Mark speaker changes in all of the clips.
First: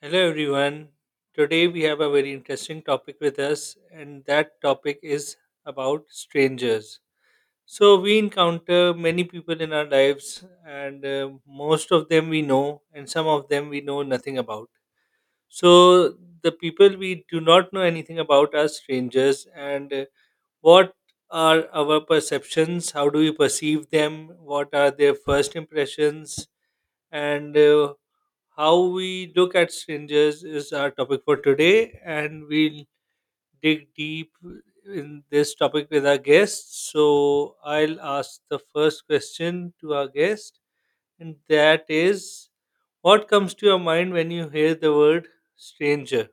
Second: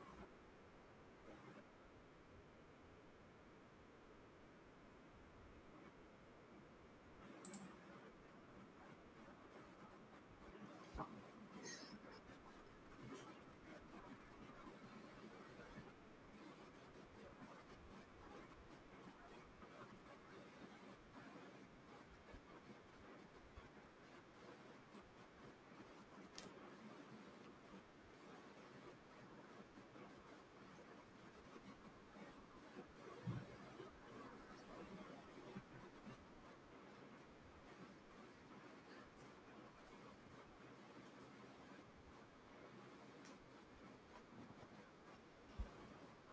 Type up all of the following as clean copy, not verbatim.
Speaker 1: Hello, everyone. Today we have a very interesting topic with us, and that topic is about strangers. So, we encounter many people in our lives, and most of them we know, and some of them we know nothing about. So, the people we do not know anything about are strangers, and what are our perceptions? How do we perceive them? What are their first impressions? And How we look at strangers is our topic for today, and we'll dig deep in this topic with our guests. So, I'll ask the first question to our guest, and that is what comes to your mind when you hear the word stranger?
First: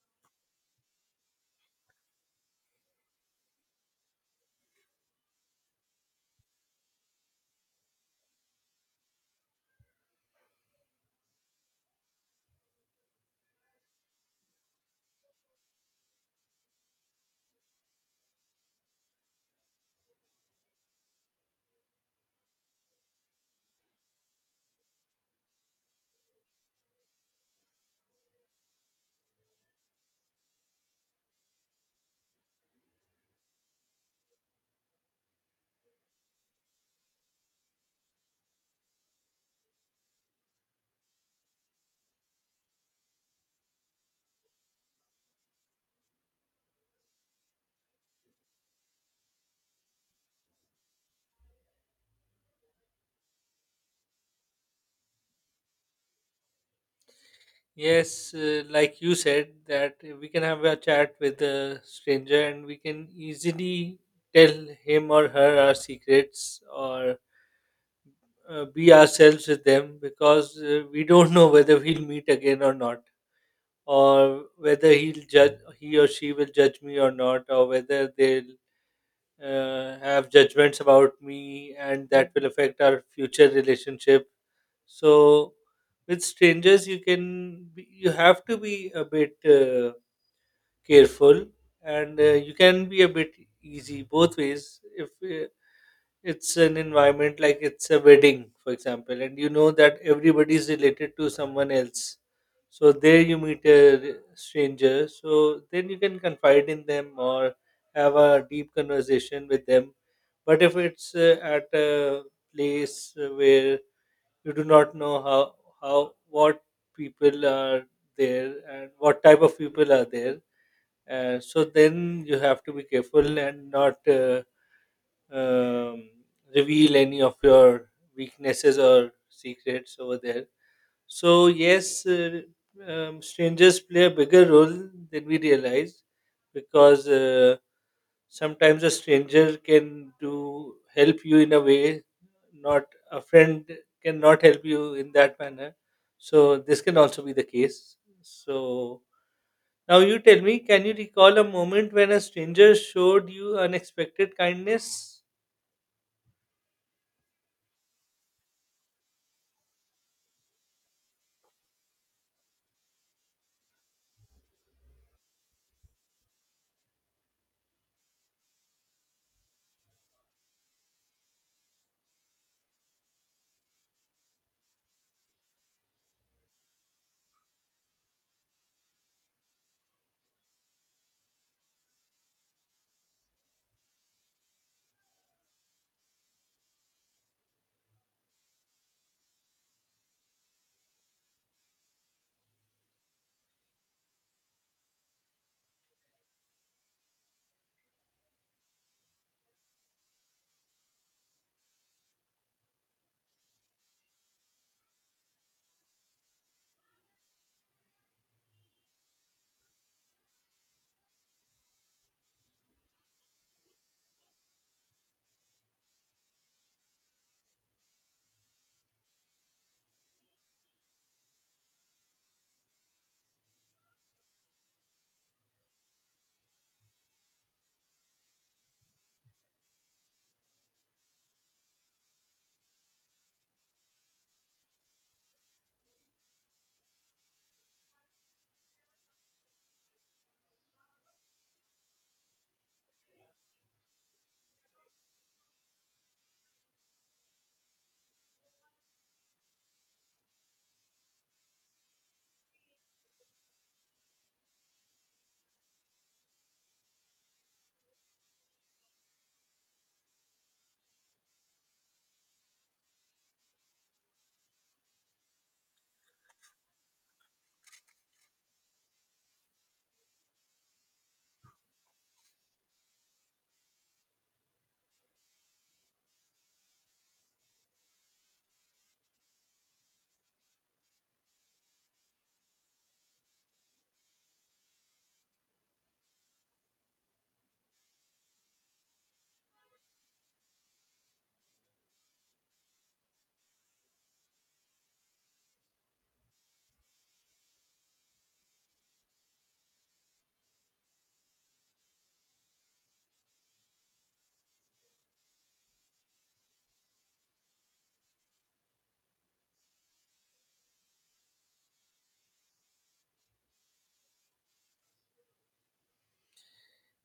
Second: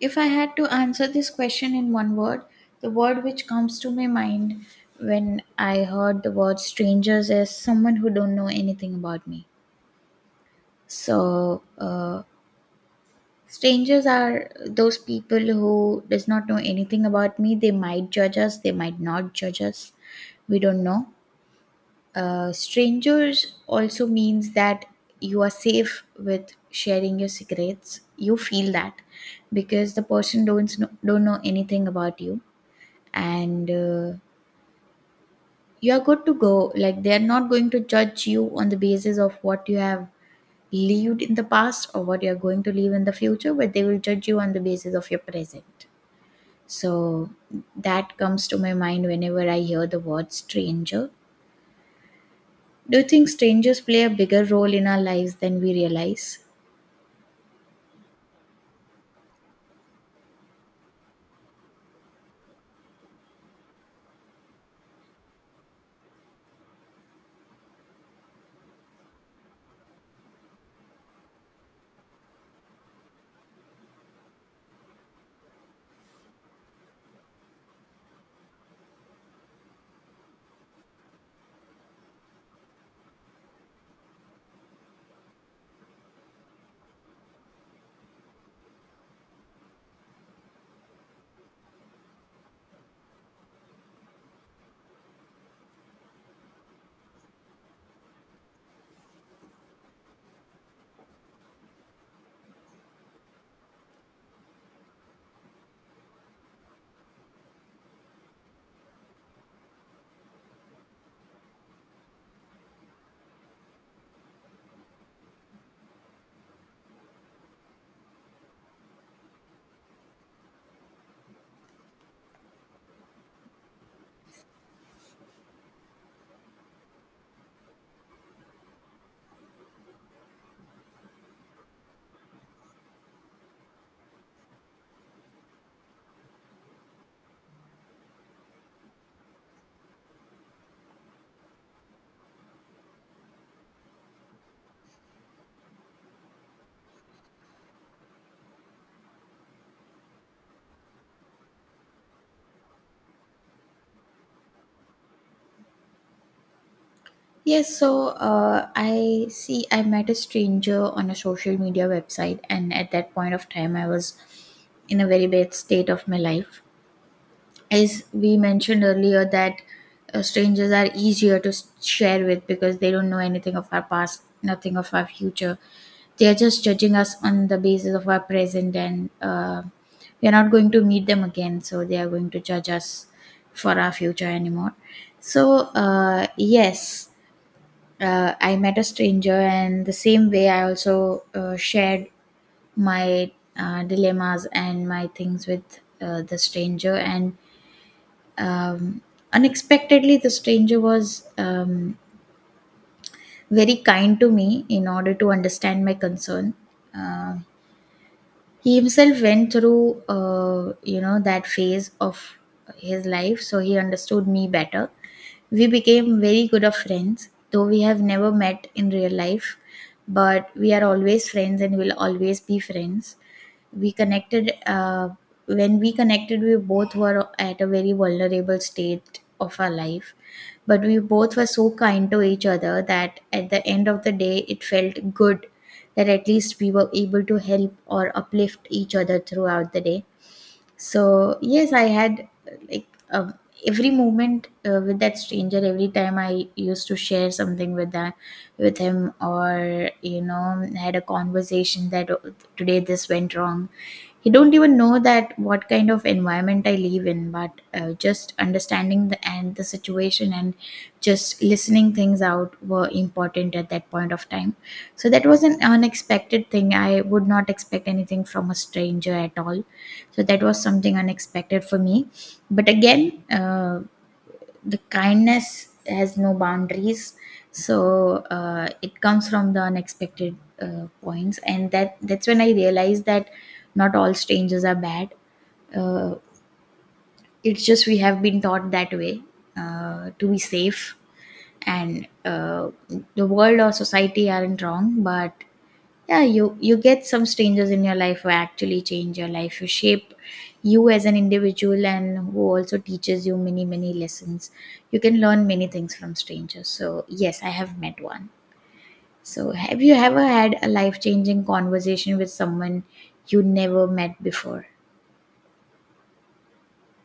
Speaker 2: If I had to answer this question in one word, the word which comes to my mind when I heard the word strangers is someone who don't know anything about me. So, uh, Strangers are those people who does not know anything about me. They might judge us, they might not judge us. We don't know. Strangers also means that you are safe with sharing your secrets. You feel that because the person don't know anything about you and you are good to go, like they are not going to judge you on the basis of what you have lived in the past or what you are going to live in the future, but they will judge you on the basis of your present. So that comes to my mind whenever I hear the word stranger. Do you think strangers play a bigger role in our lives than we realize?
Speaker 1: Yes, like you said, that we can have a chat with a stranger and we can easily tell him or her our secrets, or be ourselves with them, because we don't know whether we'll meet again or not, or whether he'll judge, he or she will judge me or not, or whether they'll have judgments about me, and that will affect our future relationship. So, with strangers you can be, you have to be a bit careful, and you can be a bit easy both ways if it's an environment like it's a wedding, for example, and you know that everybody is related to someone else. So there you meet a stranger, so then you can confide in them or have a deep conversation with them. But if it's at a place where you do not know how what people are there and what type of people are there, so then you have to be careful and not. Um, Reveal any of your weaknesses or secrets over there. So, yes, strangers play a bigger role than we realize, because sometimes a stranger can do help you in a way not a friend cannot help you in that manner. So, this can also be the case. So, now you tell me, can you recall a moment when a stranger showed you unexpected kindness?
Speaker 2: Yes, I see, I met a stranger on a social media website, and at that point of time, I was in a very bad state of my life. As we mentioned earlier that strangers are easier to share with because they don't know anything of our past, nothing of our future. They are just judging us on the basis of our present, and we are not going to meet them again, so they are going to judge us for our future anymore. So yes, I met a stranger, and the same way I also shared my dilemmas and my things with the stranger, and um, unexpectedly, the stranger was very kind to me in order to understand my concern. Uh, he himself went through, that phase of his life, so he understood me better. We became very good of friends, though we have never met in real life, but we are always friends and will always be friends. We connected when we connected, we both were at a very vulnerable state of our life, but we both were so kind to each other that at the end of the day it felt good that at least we were able to help or uplift each other throughout the day. So yes i had uh, like uh, every moment with that stranger, every time I used to share something with that, with him, or you know, had a conversation that, "Oh, today this went wrong," he don't even know that what kind of environment I live in, but just understanding the and the situation and just listening things out were important at that point of time. So that was an unexpected thing. I would not expect anything from a stranger at all, so that was something unexpected for me. But again, the kindness has no boundaries. So it comes from the unexpected points, and that's when I realized that not all strangers are bad. Uh, it's just we have been taught that way, to be safe, and the world or society aren't wrong, but yeah, you get some strangers in your life who actually change your life, who shape you as an individual, and who also teaches you many many lessons. You can learn many things from strangers, so yes, I have met one. So have you ever had a life changing conversation with someone you never met before?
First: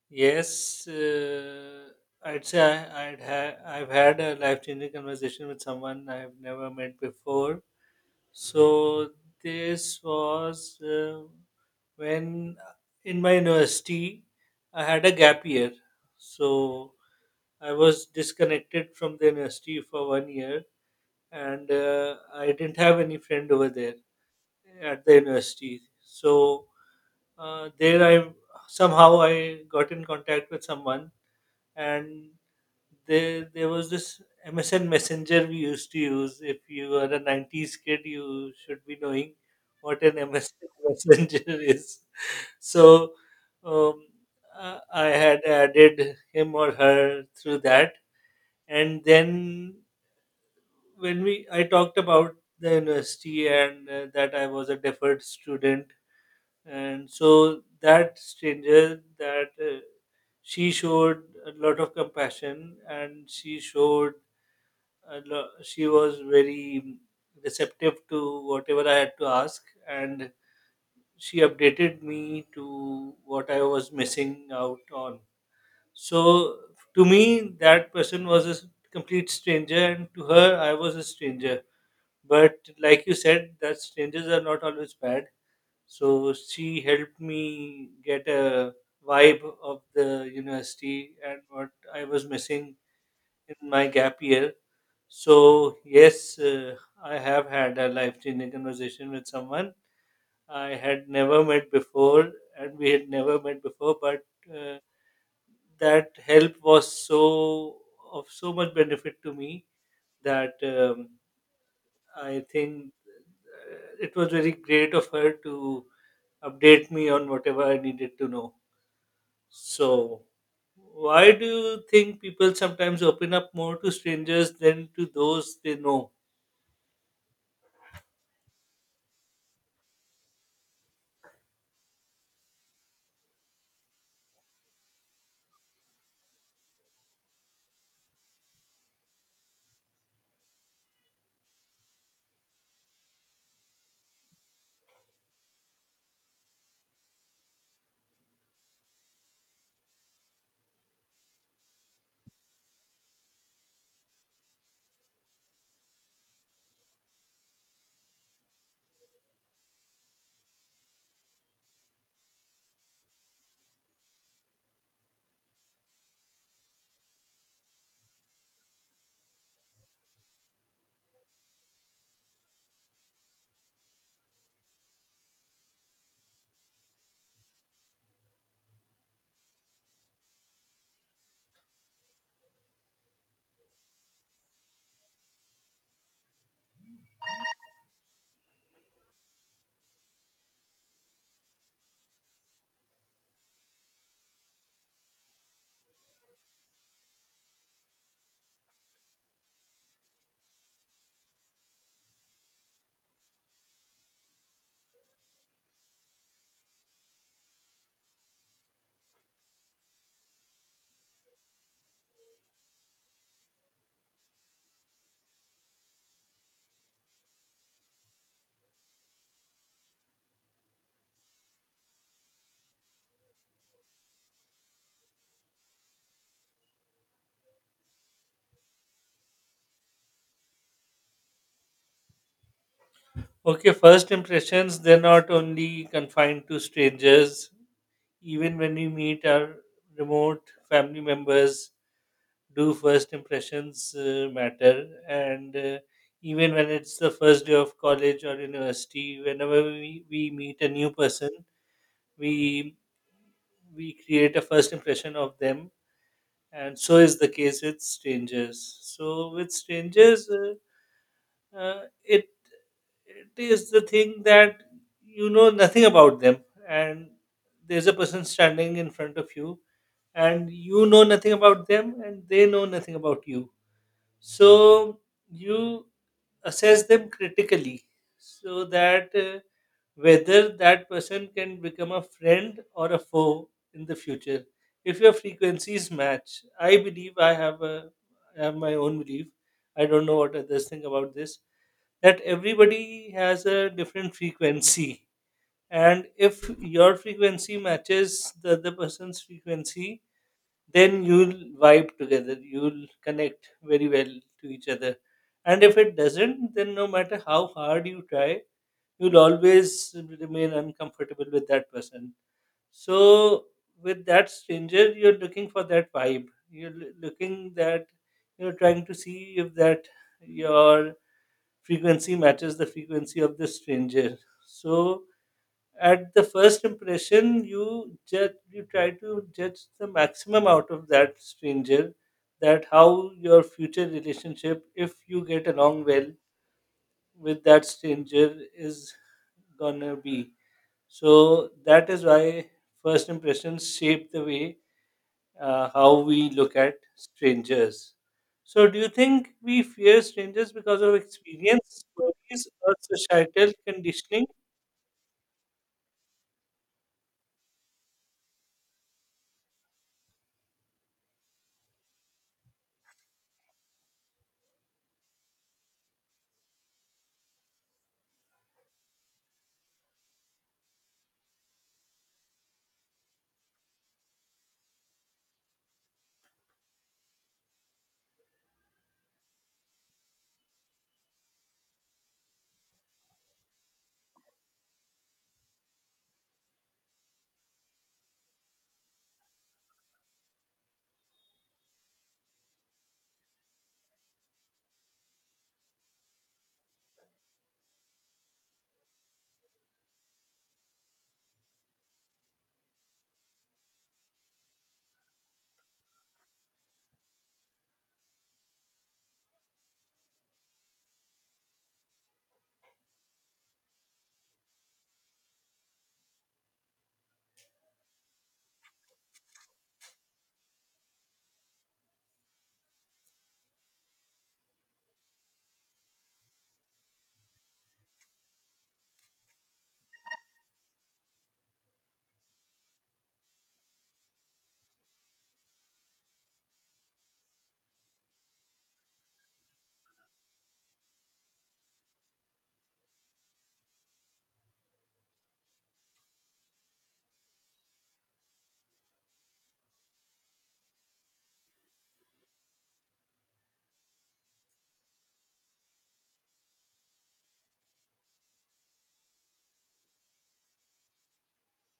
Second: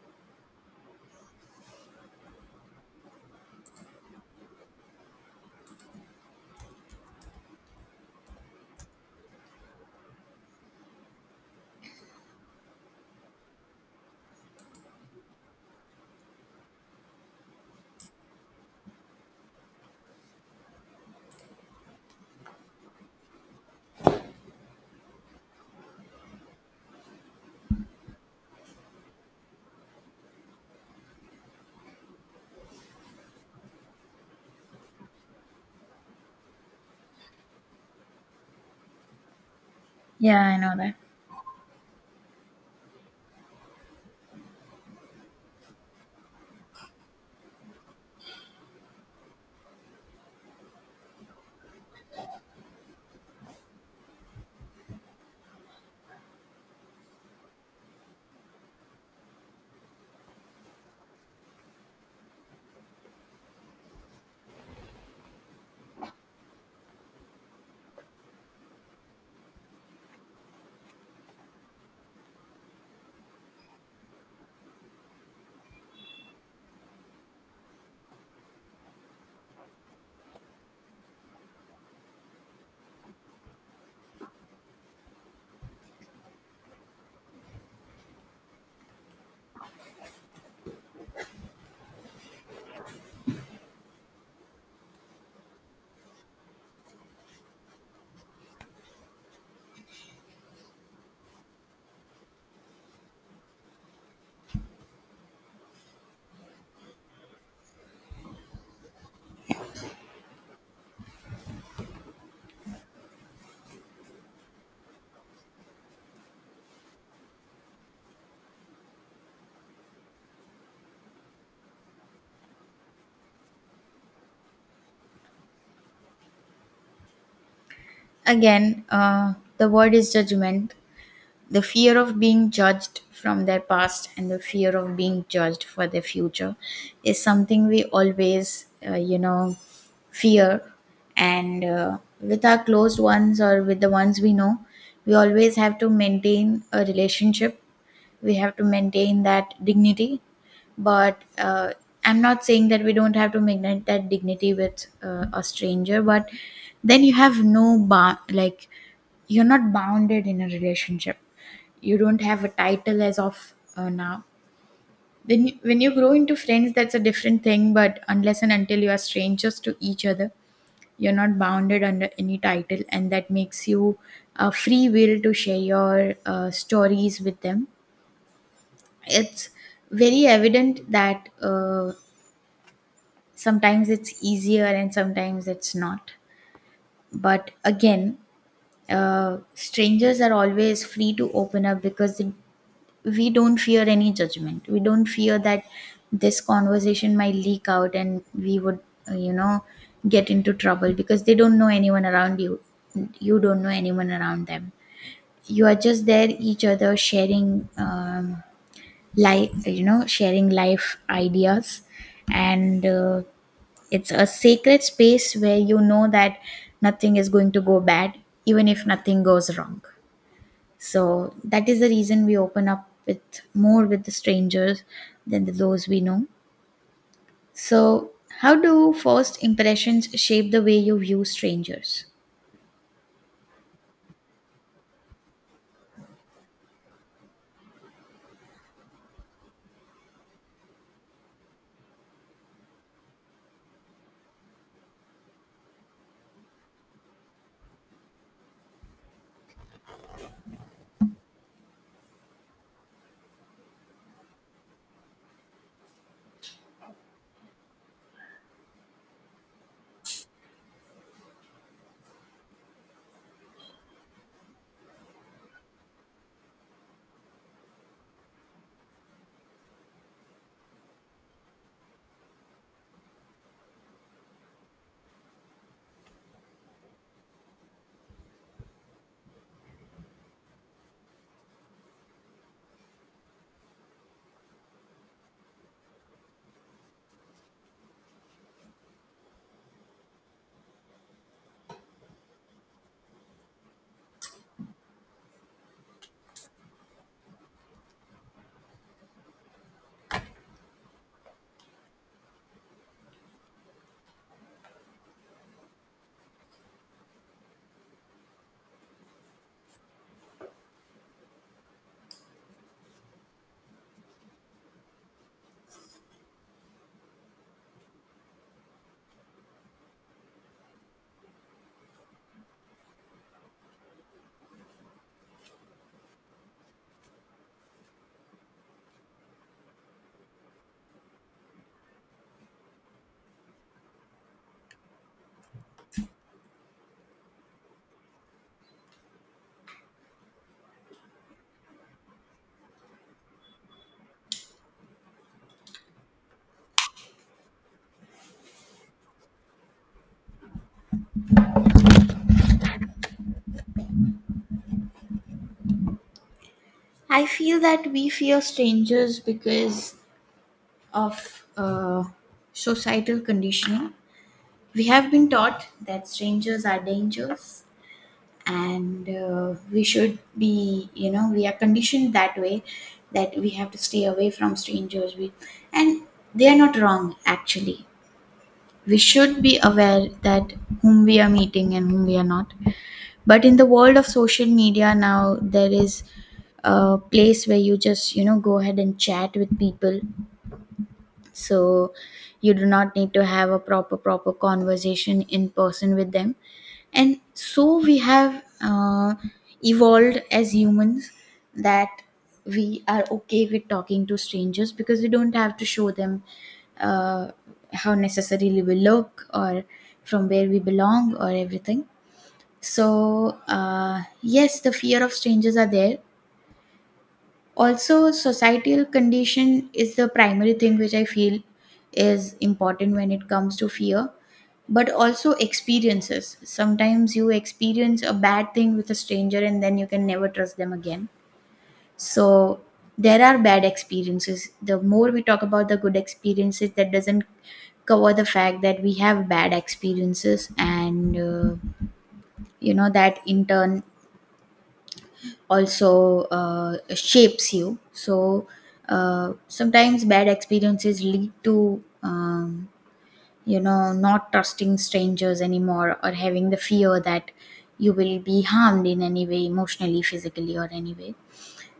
Speaker 1: Yes, I'd say, I've had a life changing conversation with someone I've never met before. So, this was when in my university I had a gap year. So, I was disconnected from the university for 1 year, and I didn't have any friend over there at the university. So, there I somehow I got in contact with someone, and there was this MSN Messenger we used to use. If you are a '90s kid, you should be knowing what an
Speaker 2: Yeah, I
Speaker 1: MSN
Speaker 2: know that.
Speaker 1: Messenger is. So, um, I had added him or her through that, and then when we I talked about the university and that I was a deferred student, and so that stranger, that she showed a lot of compassion, and she showed, she was very receptive to whatever I had to ask, and she updated me to what I was missing out on. So, to me, that person was a complete stranger, and to her, I was a stranger. But, like you said, that strangers are not always bad. So, she helped me get a vibe of the university and what I was missing in my gap year. So, yes, I have had a life changing conversation with someone I had never met before, and we had never met before, but uh, that help was so of so much benefit to me that I think it was very great of her to update me on whatever I needed to know. So, why do you think people sometimes open up more to strangers than to those they know?
Speaker 2: Again, the word is judgment. The fear of being judged from their past and the fear of being judged for their future is something we always fear. And with our closed ones or with the ones we know, we always have to maintain a relationship. We have to maintain that dignity, but I'm not saying that we don't have to maintain that dignity with a stranger, but then you have no bound. Like, you're not bounded in a relationship. You don't have a title as of now. When you grow into friends, that's a different thing, but unless and until you are strangers to each other, you're not bounded under any title, and that makes you a free will to share your stories with them. It's very evident that sometimes it's easier and sometimes it's not. But again, strangers are always free to open up because we don't fear any judgment. We don't fear that this conversation might leak out and we would, uh, you know, get into trouble because they don't know anyone around you. You don't know anyone around them. You are just there, each other sharing. Like, you know, sharing life ideas, and it's a sacred space where you know that nothing is going to go bad, even if nothing goes wrong. So that is the reason we open up with, more, with the strangers than the, those we know. So how do first impressions shape the way you view strangers?
Speaker 1: Okay, first impressions, they're not only confined to strangers. Even when we meet our remote family members, do first impressions matter? And even when it's the first day of college or university, whenever we meet a new person, we we create a first impression of them. And so is the case with strangers. So with strangers, uh, it it is the thing that you know nothing about them, and there's a person standing in front of you, and you know nothing about them and they know nothing about you, so you assess them critically, so that whether that person can become a friend or a foe in the future. If your frequencies match, I believe, I have my own belief. I don't know what others think about this, that everybody has a different frequency, and if your frequency matches the other person's frequency, then you'll vibe together, you'll connect very well to each other. And if it doesn't, then no matter how hard you try, you'll always remain uncomfortable with that person. So with that stranger, you're looking for that vibe, looking that, you're trying to see if that your frequency matches the frequency of the stranger. So at the first impression, you judge, you try to judge the maximum out of that stranger, that how your future relationship, if you get along well with that stranger, is gonna be. So that is why first impressions shape the way how we look at strangers. So, do you think we fear strangers because of experience, stories, or societal conditioning?
Speaker 2: I feel that we fear strangers because of societal conditioning. We have been taught that strangers are dangerous, and we should be, you know, we are conditioned that way, that we have to stay away from strangers, we, and they are not wrong actually. We should be aware that whom we are meeting and whom we are not. But in the world of social media now, there is a place where you just, you know, go ahead and chat with people, so you do not need to have a proper proper conversation in person with them. And so we have evolved as humans that we are okay with talking to strangers because we don't have to show them uh, how necessarily we look, or from where we belong, or everything. So yes, the fear of strangers are there. Also, societal condition is the primary thing which I feel is important when it comes to fear. But also experiences, sometimes you experience a bad thing with a stranger and then you can never trust them again. So there are bad experiences. The more we talk about the good experiences, that doesn't cover the fact that we have bad experiences, and you know, that in turn also shapes you. So sometimes bad experiences lead to, you know, not trusting strangers anymore, or having the fear that you will be harmed in any way, emotionally, physically, or any way.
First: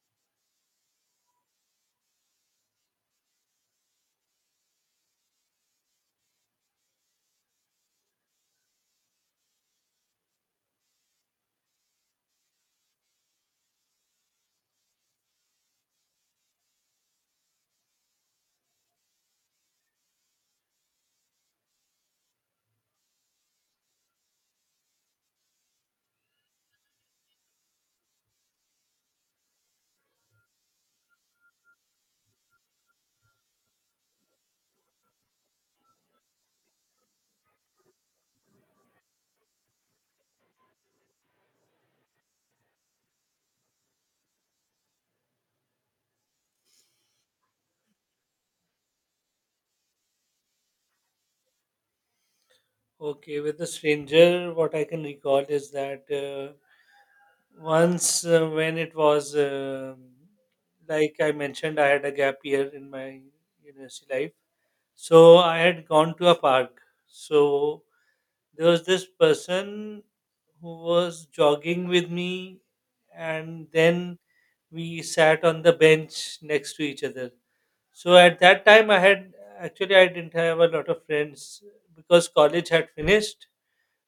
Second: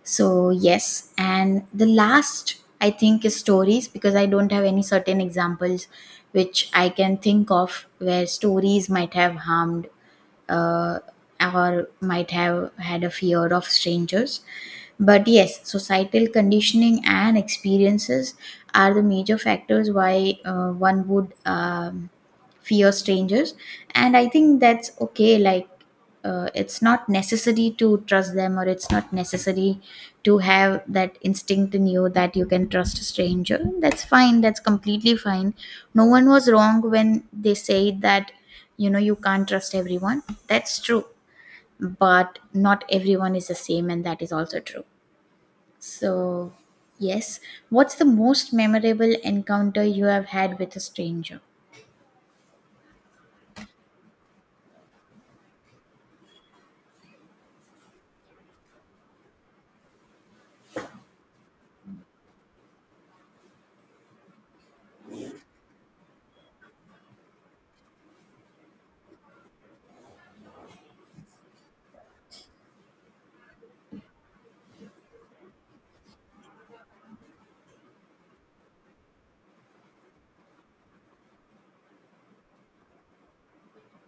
Speaker 2: So yes, and the last I think is stories, because I don't have any certain examples which I can think of where stories might have harmed, uh, or might have had a fear of strangers. But yes, societal conditioning and experiences are the major factors why one would fear strangers. And I think that's okay. Like, it's not necessary to trust them, or it's not necessary to have that instinct in you that you can trust a stranger. That's fine, that's completely fine. No one was wrong when they say that, you know, you can't trust everyone. That's true. But not everyone is the same, and that is also true. So yes, what's the most memorable encounter you have had with a stranger?
Speaker 1: Okay, with the stranger, what I can recall is that once, when it was, like I mentioned, I had a gap year in my university life. So, I had gone to a park. So, there was this person who was jogging with me, and then we sat on the bench next to each other. So at that time I had, actually I didn't have a lot of friends, because college had finished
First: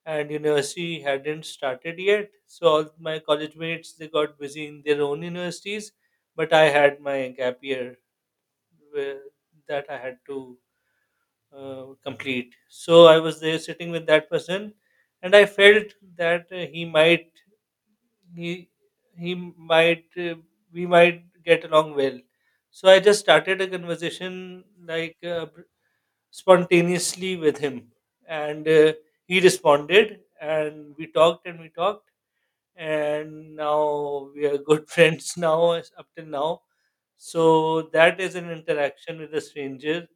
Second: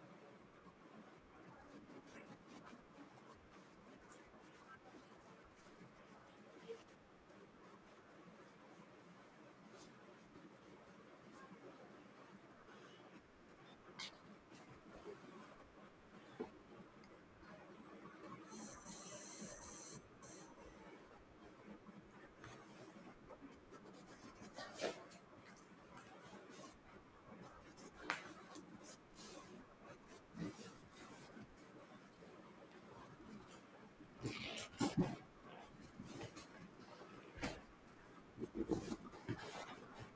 Speaker 1: and university hadn't started yet, so all my college mates, they got busy in their own universities, but I had my gap year, where- that I had to complete. So I was there sitting with that person, and I felt that he he might we might get along well. So I just started a conversation like, spontaneously with him, and he responded, and we talked and we talked, and now we are good friends now, up till now. So that is an interaction with a stranger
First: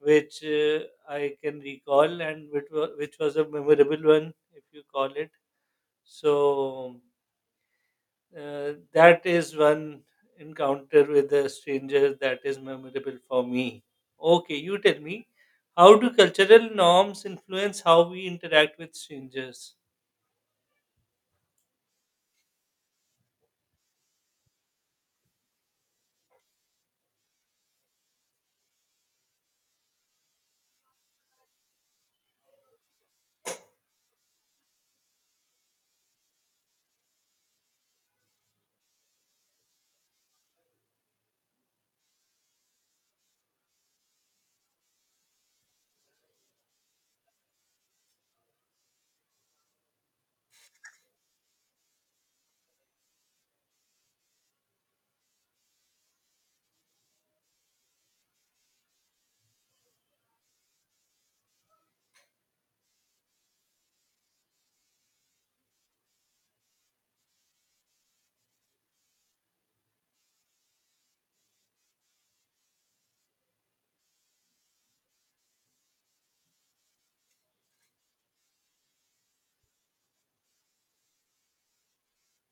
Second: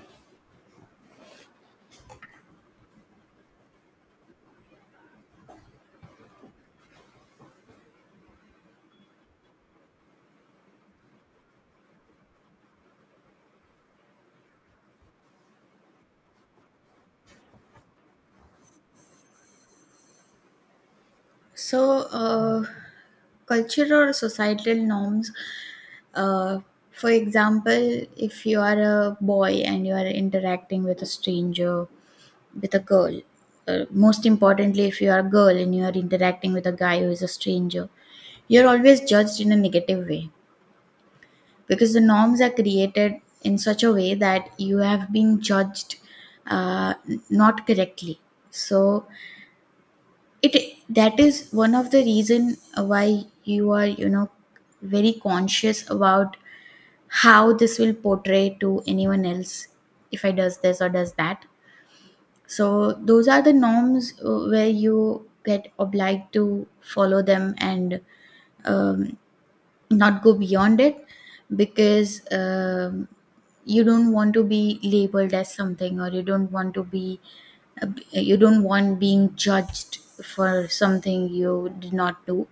Speaker 1: which I can recall and which was a memorable one, if you call it. So that is one encounter with a stranger that is memorable for me. Okay, you tell me, how do cultural norms influence how we interact with strangers?
Speaker 2: So, cultural or societal norms, uh, for example, if you are a boy and you are interacting with a stranger, with a girl, most importantly, if you are a girl and you are interacting with a guy who is a stranger, you're always judged in a negative way, because the norms are created in such a way that you have been judged not correctly. So, it, that is one of the reason why you are, you know, very conscious about how this will portray to anyone else, if I does this or does that. So those are the norms where you get obliged to follow them, and um, not go beyond it, because you don't want to be labeled as something, or you don't want to be, uh, you don't want being judged for something you did not do.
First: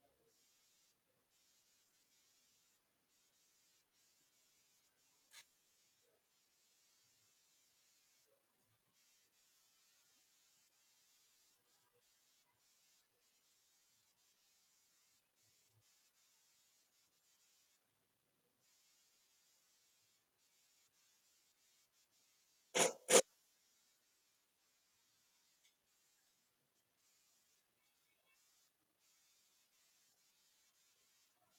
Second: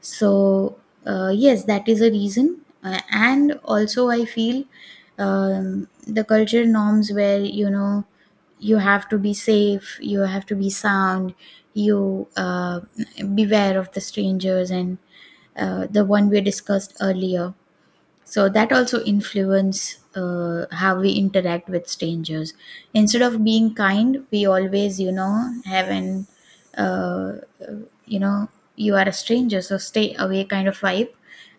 Speaker 2: So yes, that is a reason. And also I feel, the culture norms where, you know, you have to be safe, you have to be sound, you beware of the strangers, and the one we discussed earlier. So that also influence how we interact with strangers. Instead of being kind, we always, you know, have an, uh, you know, you are a stranger, so stay away kind of vibe.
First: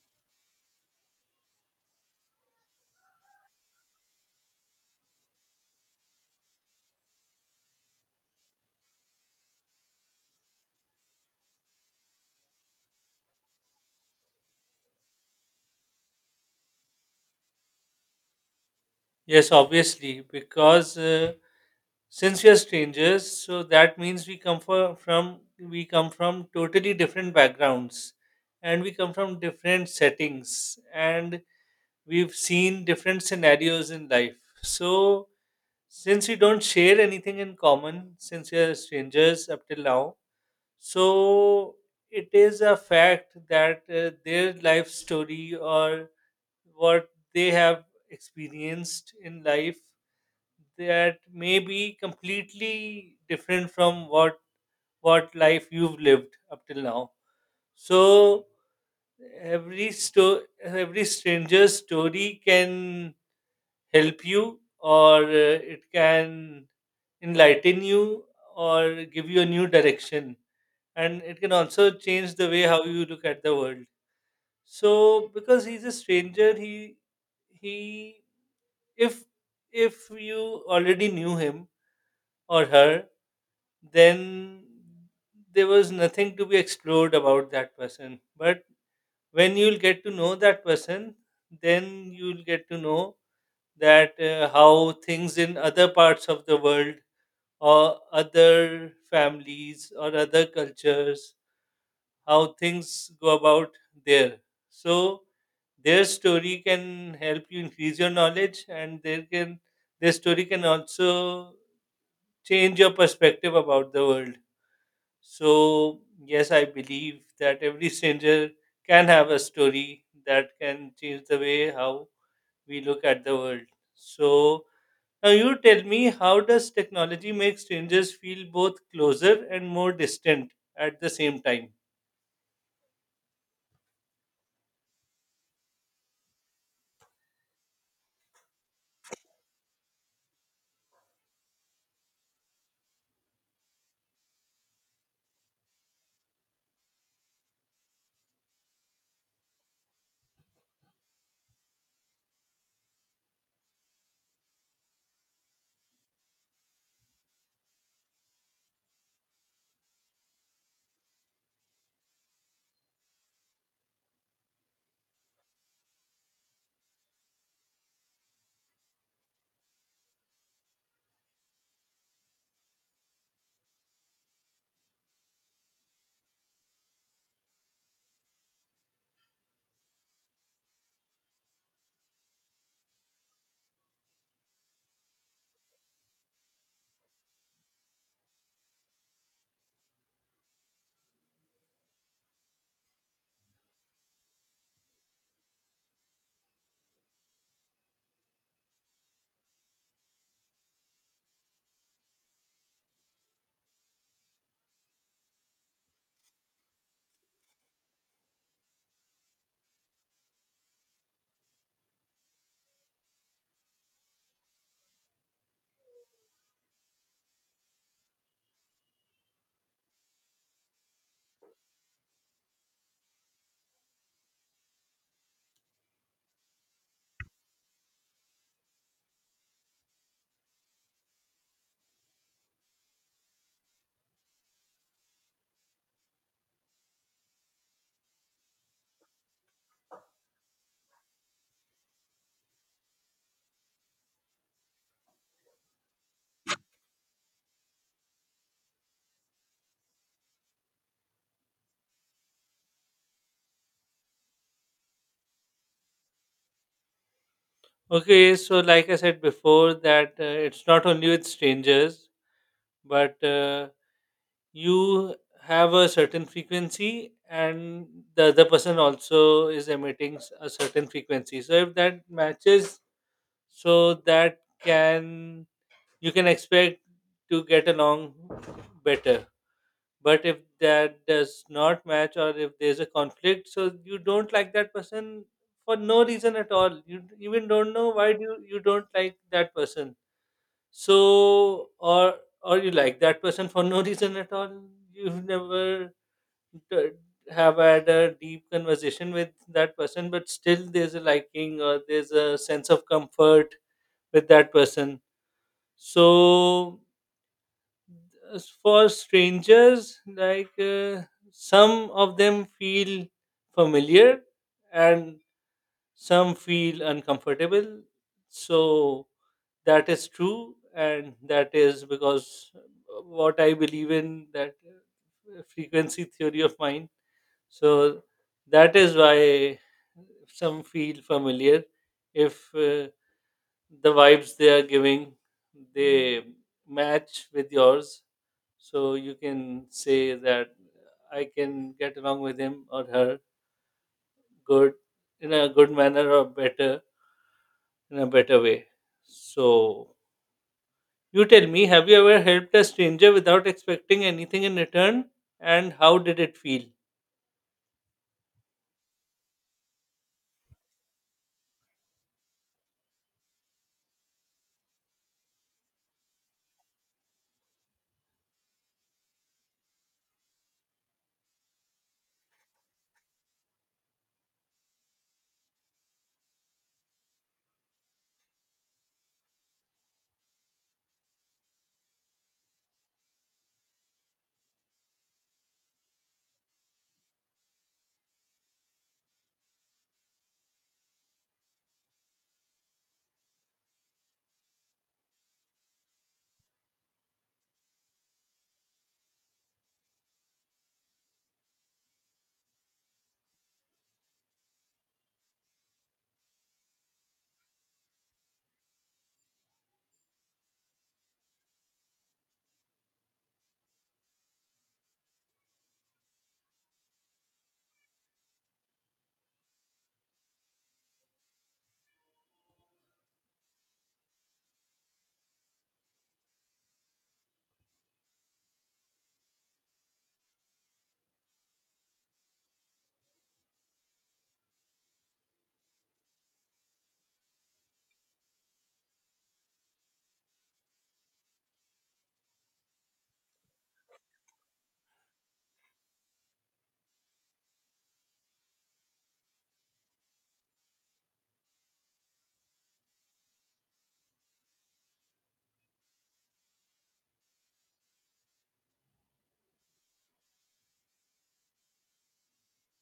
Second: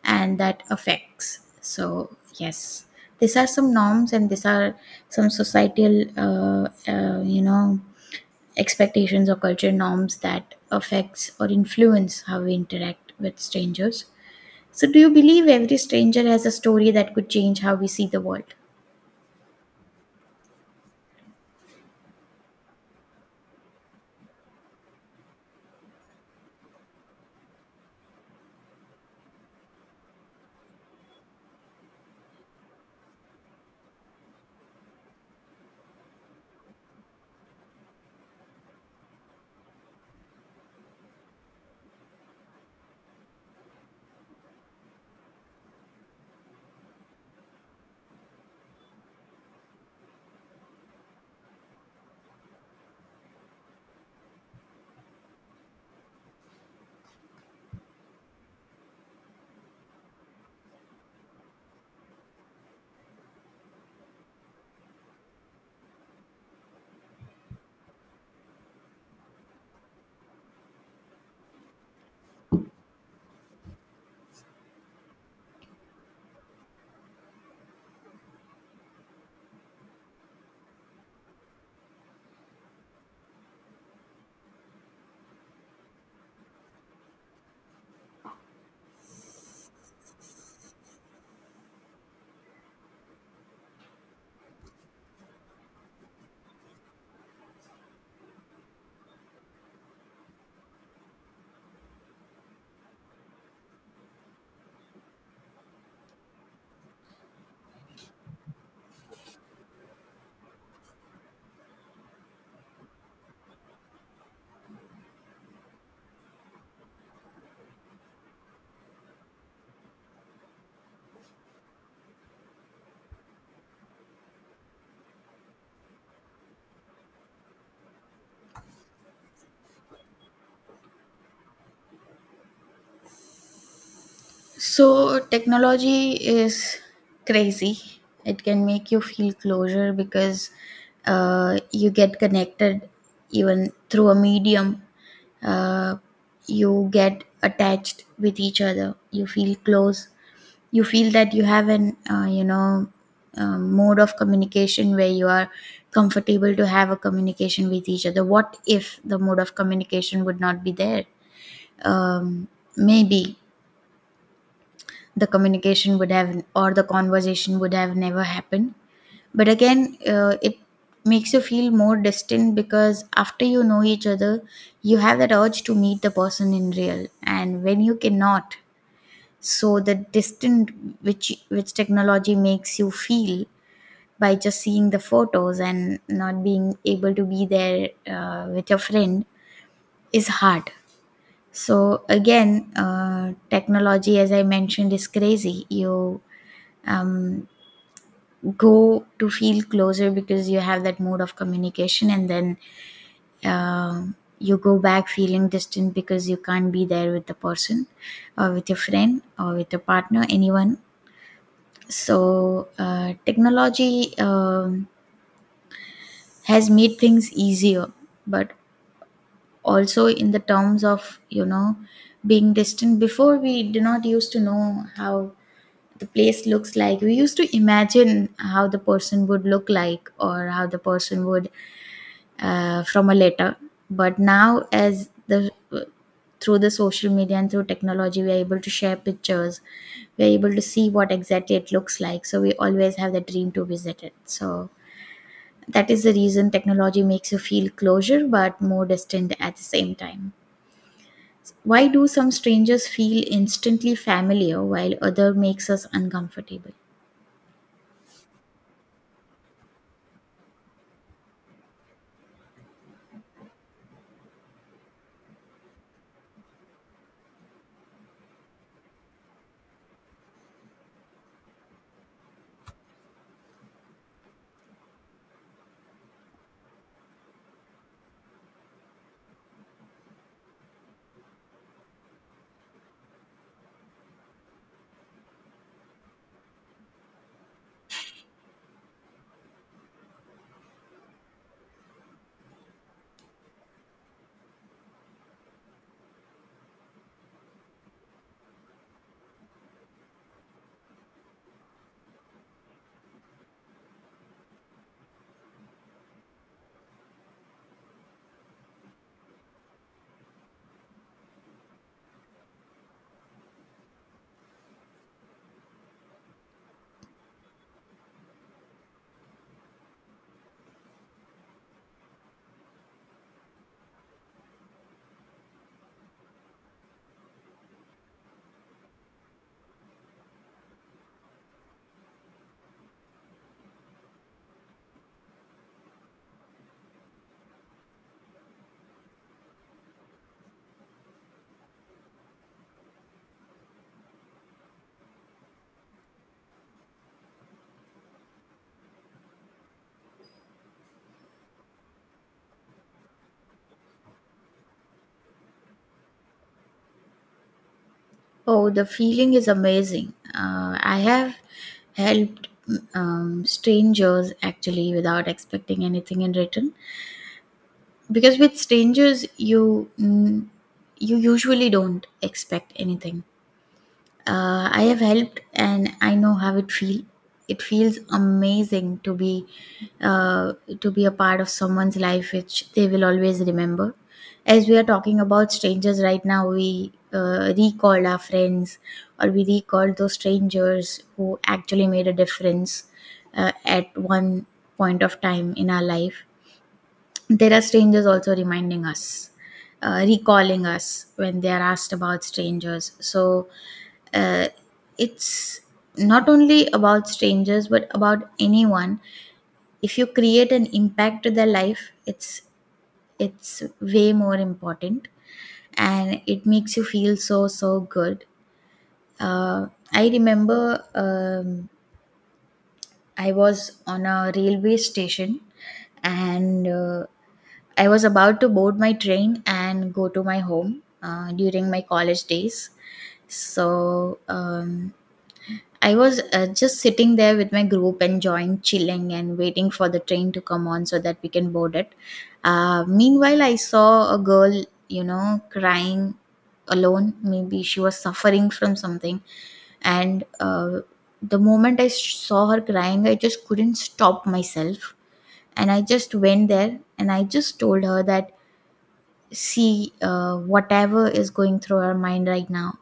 Speaker 2: And that affects. So yes, these are some norms, and these are some societal you know, expectations, or culture norms that affects or influence how we interact with strangers. So, do you believe every stranger has a story that could change how we see the world?
Speaker 1: Yes, obviously, because since we are strangers, so that means we come from totally different backgrounds, and we come from different settings, and we've seen different scenarios in life. So since we don't share anything in common, since we are strangers up till now, so it is a fact that their life story, or what they have experienced in life, that may be completely different from what life you've lived up till now. So, every stranger's story can help you, or it can enlighten you, or give you a new direction, and it can also change the way how you look at the world. So because he's a stranger, he if if you already knew him or her, then there was nothing to be explored about that person. But when you'll get to know that person, then you'll get to know that, how things in other parts of the world, or other families or other cultures, how things go about there. So their story can help you increase your knowledge, and their story can also change your perspective about the world. So, yes, I believe that every stranger can have a story that can change the way how we look at the world. So, now you tell me, how does technology make strangers feel both closer and more distant at the same time?
Speaker 2: So, technology is crazy. It can make you feel closure because you get connected even through a medium. Uh, you get attached with each other. You feel close, you feel that you have an mode of communication where you are comfortable to have a communication with each other. What if the mode of communication would not be there, um, maybe the communication would have, or the conversation would have never happened. But again, it makes you feel more distant because after you know each other, you have that urge to meet the person in real, and when you cannot, so the distant which technology makes you feel by just seeing the photos and not being able to be there with your friend is hard. So again, technology, as I mentioned, is crazy. You um, go to feel closer because you have that mode of communication, and then you go back feeling distant because you can't be there with the person or with your friend or with your partner, anyone. So, technology has made things easier, but also in the terms of, you know, being distant. Before, we did not used to know how the place looks like. We used to imagine how the person would look like, or how the person would from a letter. But now, as the through the social media and through technology, we are able to share pictures. We are able to see what exactly it looks like. So we always have the dream to visit it. So that is the reason technology makes you feel closer but more distant at the same time. Why do some strangers feel instantly familiar while other makes us uncomfortable?
Speaker 1: Okay, so like I said before, that it's not only with strangers, but you have a certain frequency, and the other person also is emitting a certain frequency, so if that matches, so that can, you can expect to get along better. But if that does not match, or if there's a conflict, so you don't like that person for no reason at all, you even don't know why you don't like that person. So, or you like that person for no reason at all. You've never d- have had a deep conversation with that person, but still there's a liking, or there's a sense of comfort with that person. So, as for strangers, like, some of them feel familiar and some feel uncomfortable. So, that is true, and that is because what I believe in, that frequency theory of mine. So that is why some feel familiar, if the vibes they are giving, they match with yours. So you can say that I can get along with him or her good, in a good manner, or better, in a better way. So, you tell me, have you ever helped a stranger without expecting anything in return? And how did it feel?
Speaker 2: Oh, the feeling is amazing. I have helped strangers actually without expecting anything in return, because with strangers you you usually don't expect anything. I have helped and I know how it feel. It feels amazing uh, to be a part of someone's life, which they will always remember. As we are talking about strangers right now, we recall our friends, or we recall those strangers who actually made a difference at one point of time in our life. There are strangers also reminding us, recalling us when they are asked about strangers. So uh, it's not only about strangers but about anyone. If you create an impact to their life, it's way more important, and it makes you feel so so good. Uh, I remember. I was on a railway station and I was about to board my train and go to my home during my college days. So I was just sitting there with my group, enjoying chilling and waiting for the train to come on so that we can board it. Meanwhile, I saw a girl, you know, crying alone. Maybe she was suffering from something. And the moment saw her crying, I just couldn't stop myself. And I just went there and I just told her that, see, whatever is going through her mind right now,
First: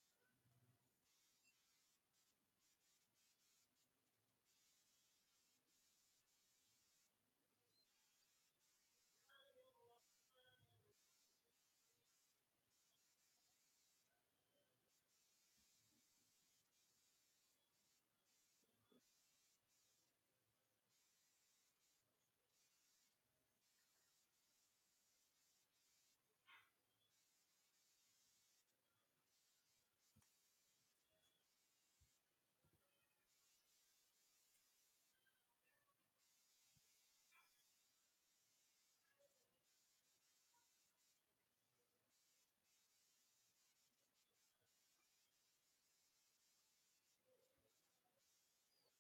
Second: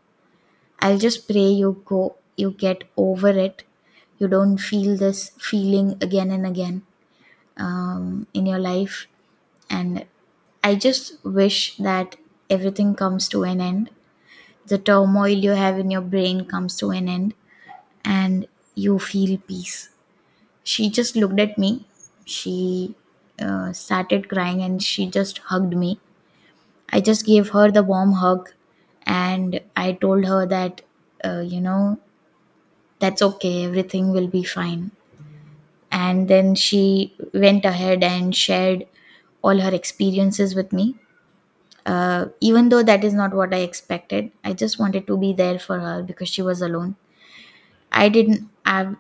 Speaker 2: I'll just pray you go, you get over it. You don't feel this feeling again and again in your life. And I just wish that everything comes to an end. The turmoil you have in your brain comes to an end, and you feel peace. She just looked at me. She started crying and she just hugged me. I just gave her the warm hug, and I told her that, you know, that's okay, everything will be fine. And then she went ahead and shared all her experiences with me. Even though that is not what I expected, I just wanted to be there for her because she was alone. I didn't have,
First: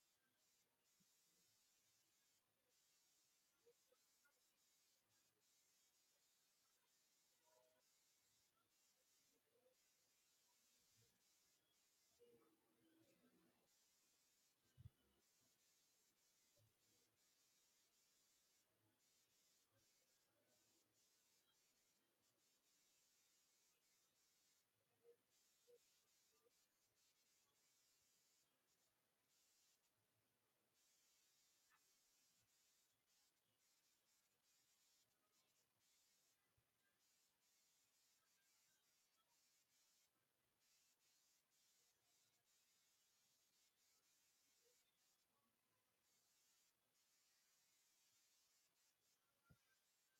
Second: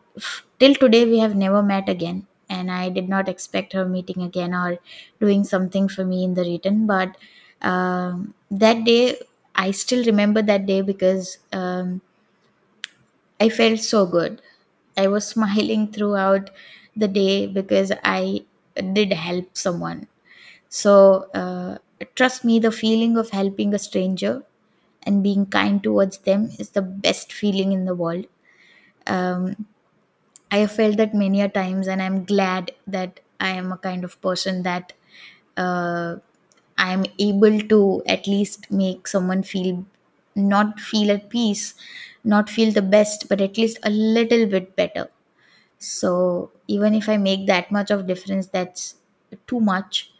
Speaker 2: till today, we have never met again. And I did not expect her meeting again or doing something for me in the return. But that day, I still remember that day because I felt so good. I was smiling throughout the day because I did help someone. So, trust me, the feeling of helping a stranger and being kind towards them is the best feeling in the world. Um, I have felt that many a times, and I'm glad that I am a kind of person that uh, I am able to at least make someone feel, not feel at peace, not feel the best, but at least a little bit better. So even if I make that much of difference, that's too much.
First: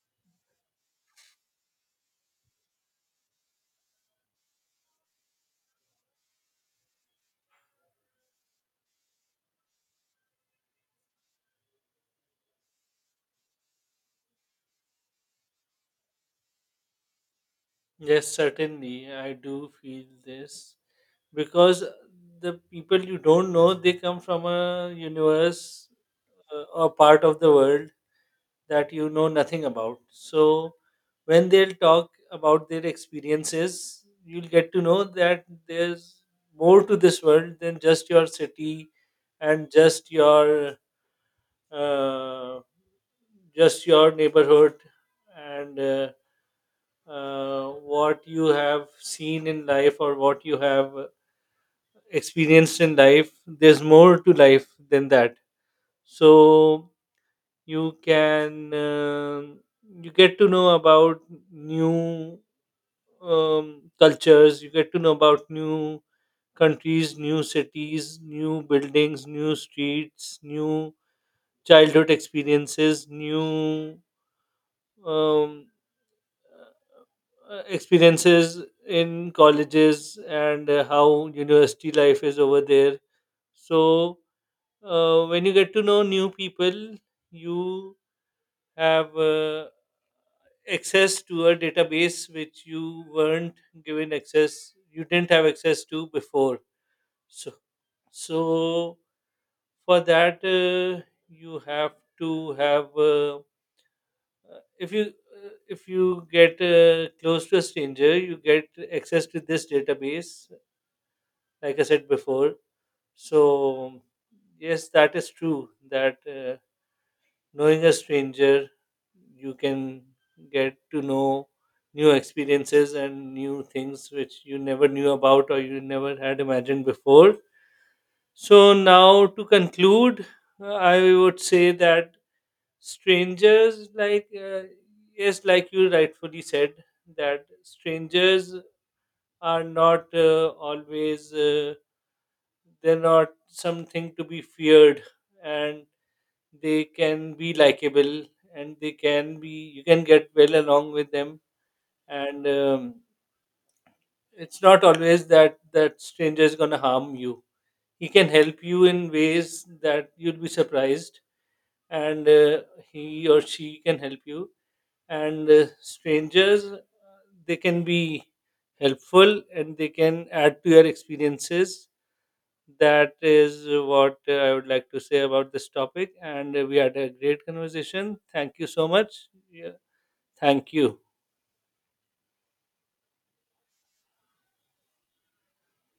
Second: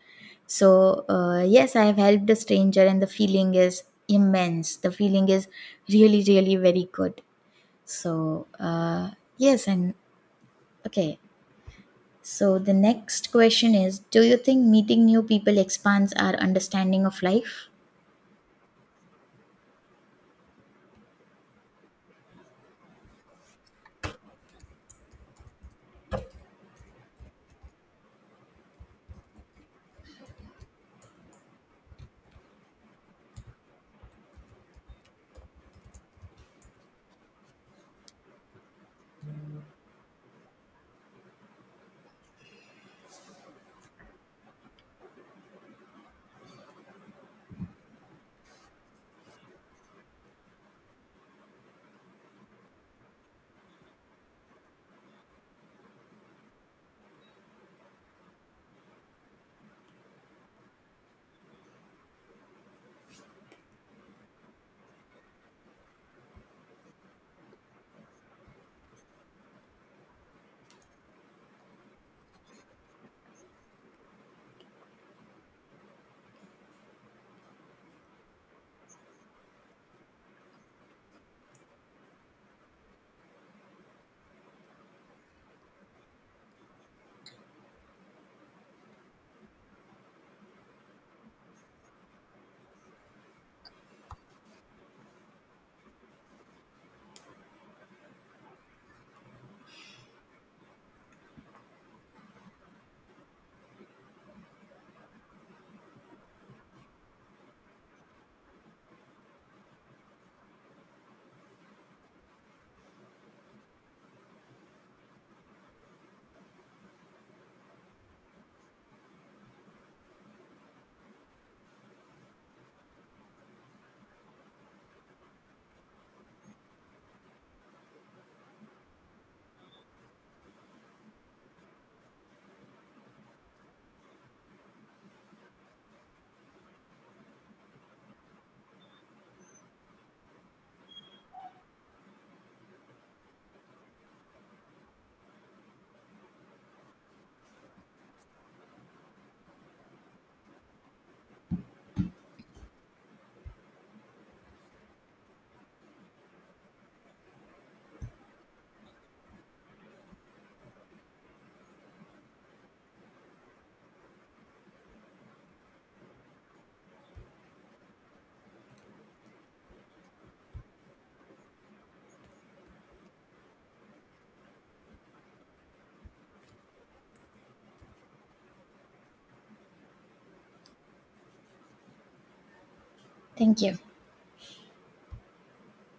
Speaker 2: So yes, I have helped a stranger, and the feeling is immense. The feeling is really, really very good. So yes, and okay. So the next question is: do you think meeting new people expands our understanding of life?
Speaker 1: Yes, certainly. I do feel this, because the people you don't know, they come from a universe, or part of the world that you know nothing about. So when they'll talk about their experiences, you'll get to know that there's more to this world than just your city and just your uh, neighborhood, and what you have seen in life, or what you have experienced in life, there's more to life than that. So you can you get to know about new cultures. You get to know about new countries, new cities, new buildings, new streets, new childhood experiences, new um, experiences in colleges, and how university life is over there. So, when you get to know new people, you have access to a database which you weren't given access, you didn't have access to before. So, so for that, you have to have. If you if you get close to a stranger, you get access to this database. Like I said before, so yes, that is true. That knowing a stranger, you can get to know new experiences and new things which you never knew about or you never had imagined before. So now to conclude, I would say that strangers, like yes, like you rightfully said, that strangers are not always, they're not something to be feared, and they can be likable, and they can be, you can get well along with them, and it's not always that that stranger is going to harm you. He can help you in ways that you'll be surprised, and he or she can help you, and strangers, they can be helpful, and they can add to your experiences. That is what I would like to say about this topic. And we had a great conversation. Thank you so much. Yeah. Thank you.
Speaker 2: Thank you.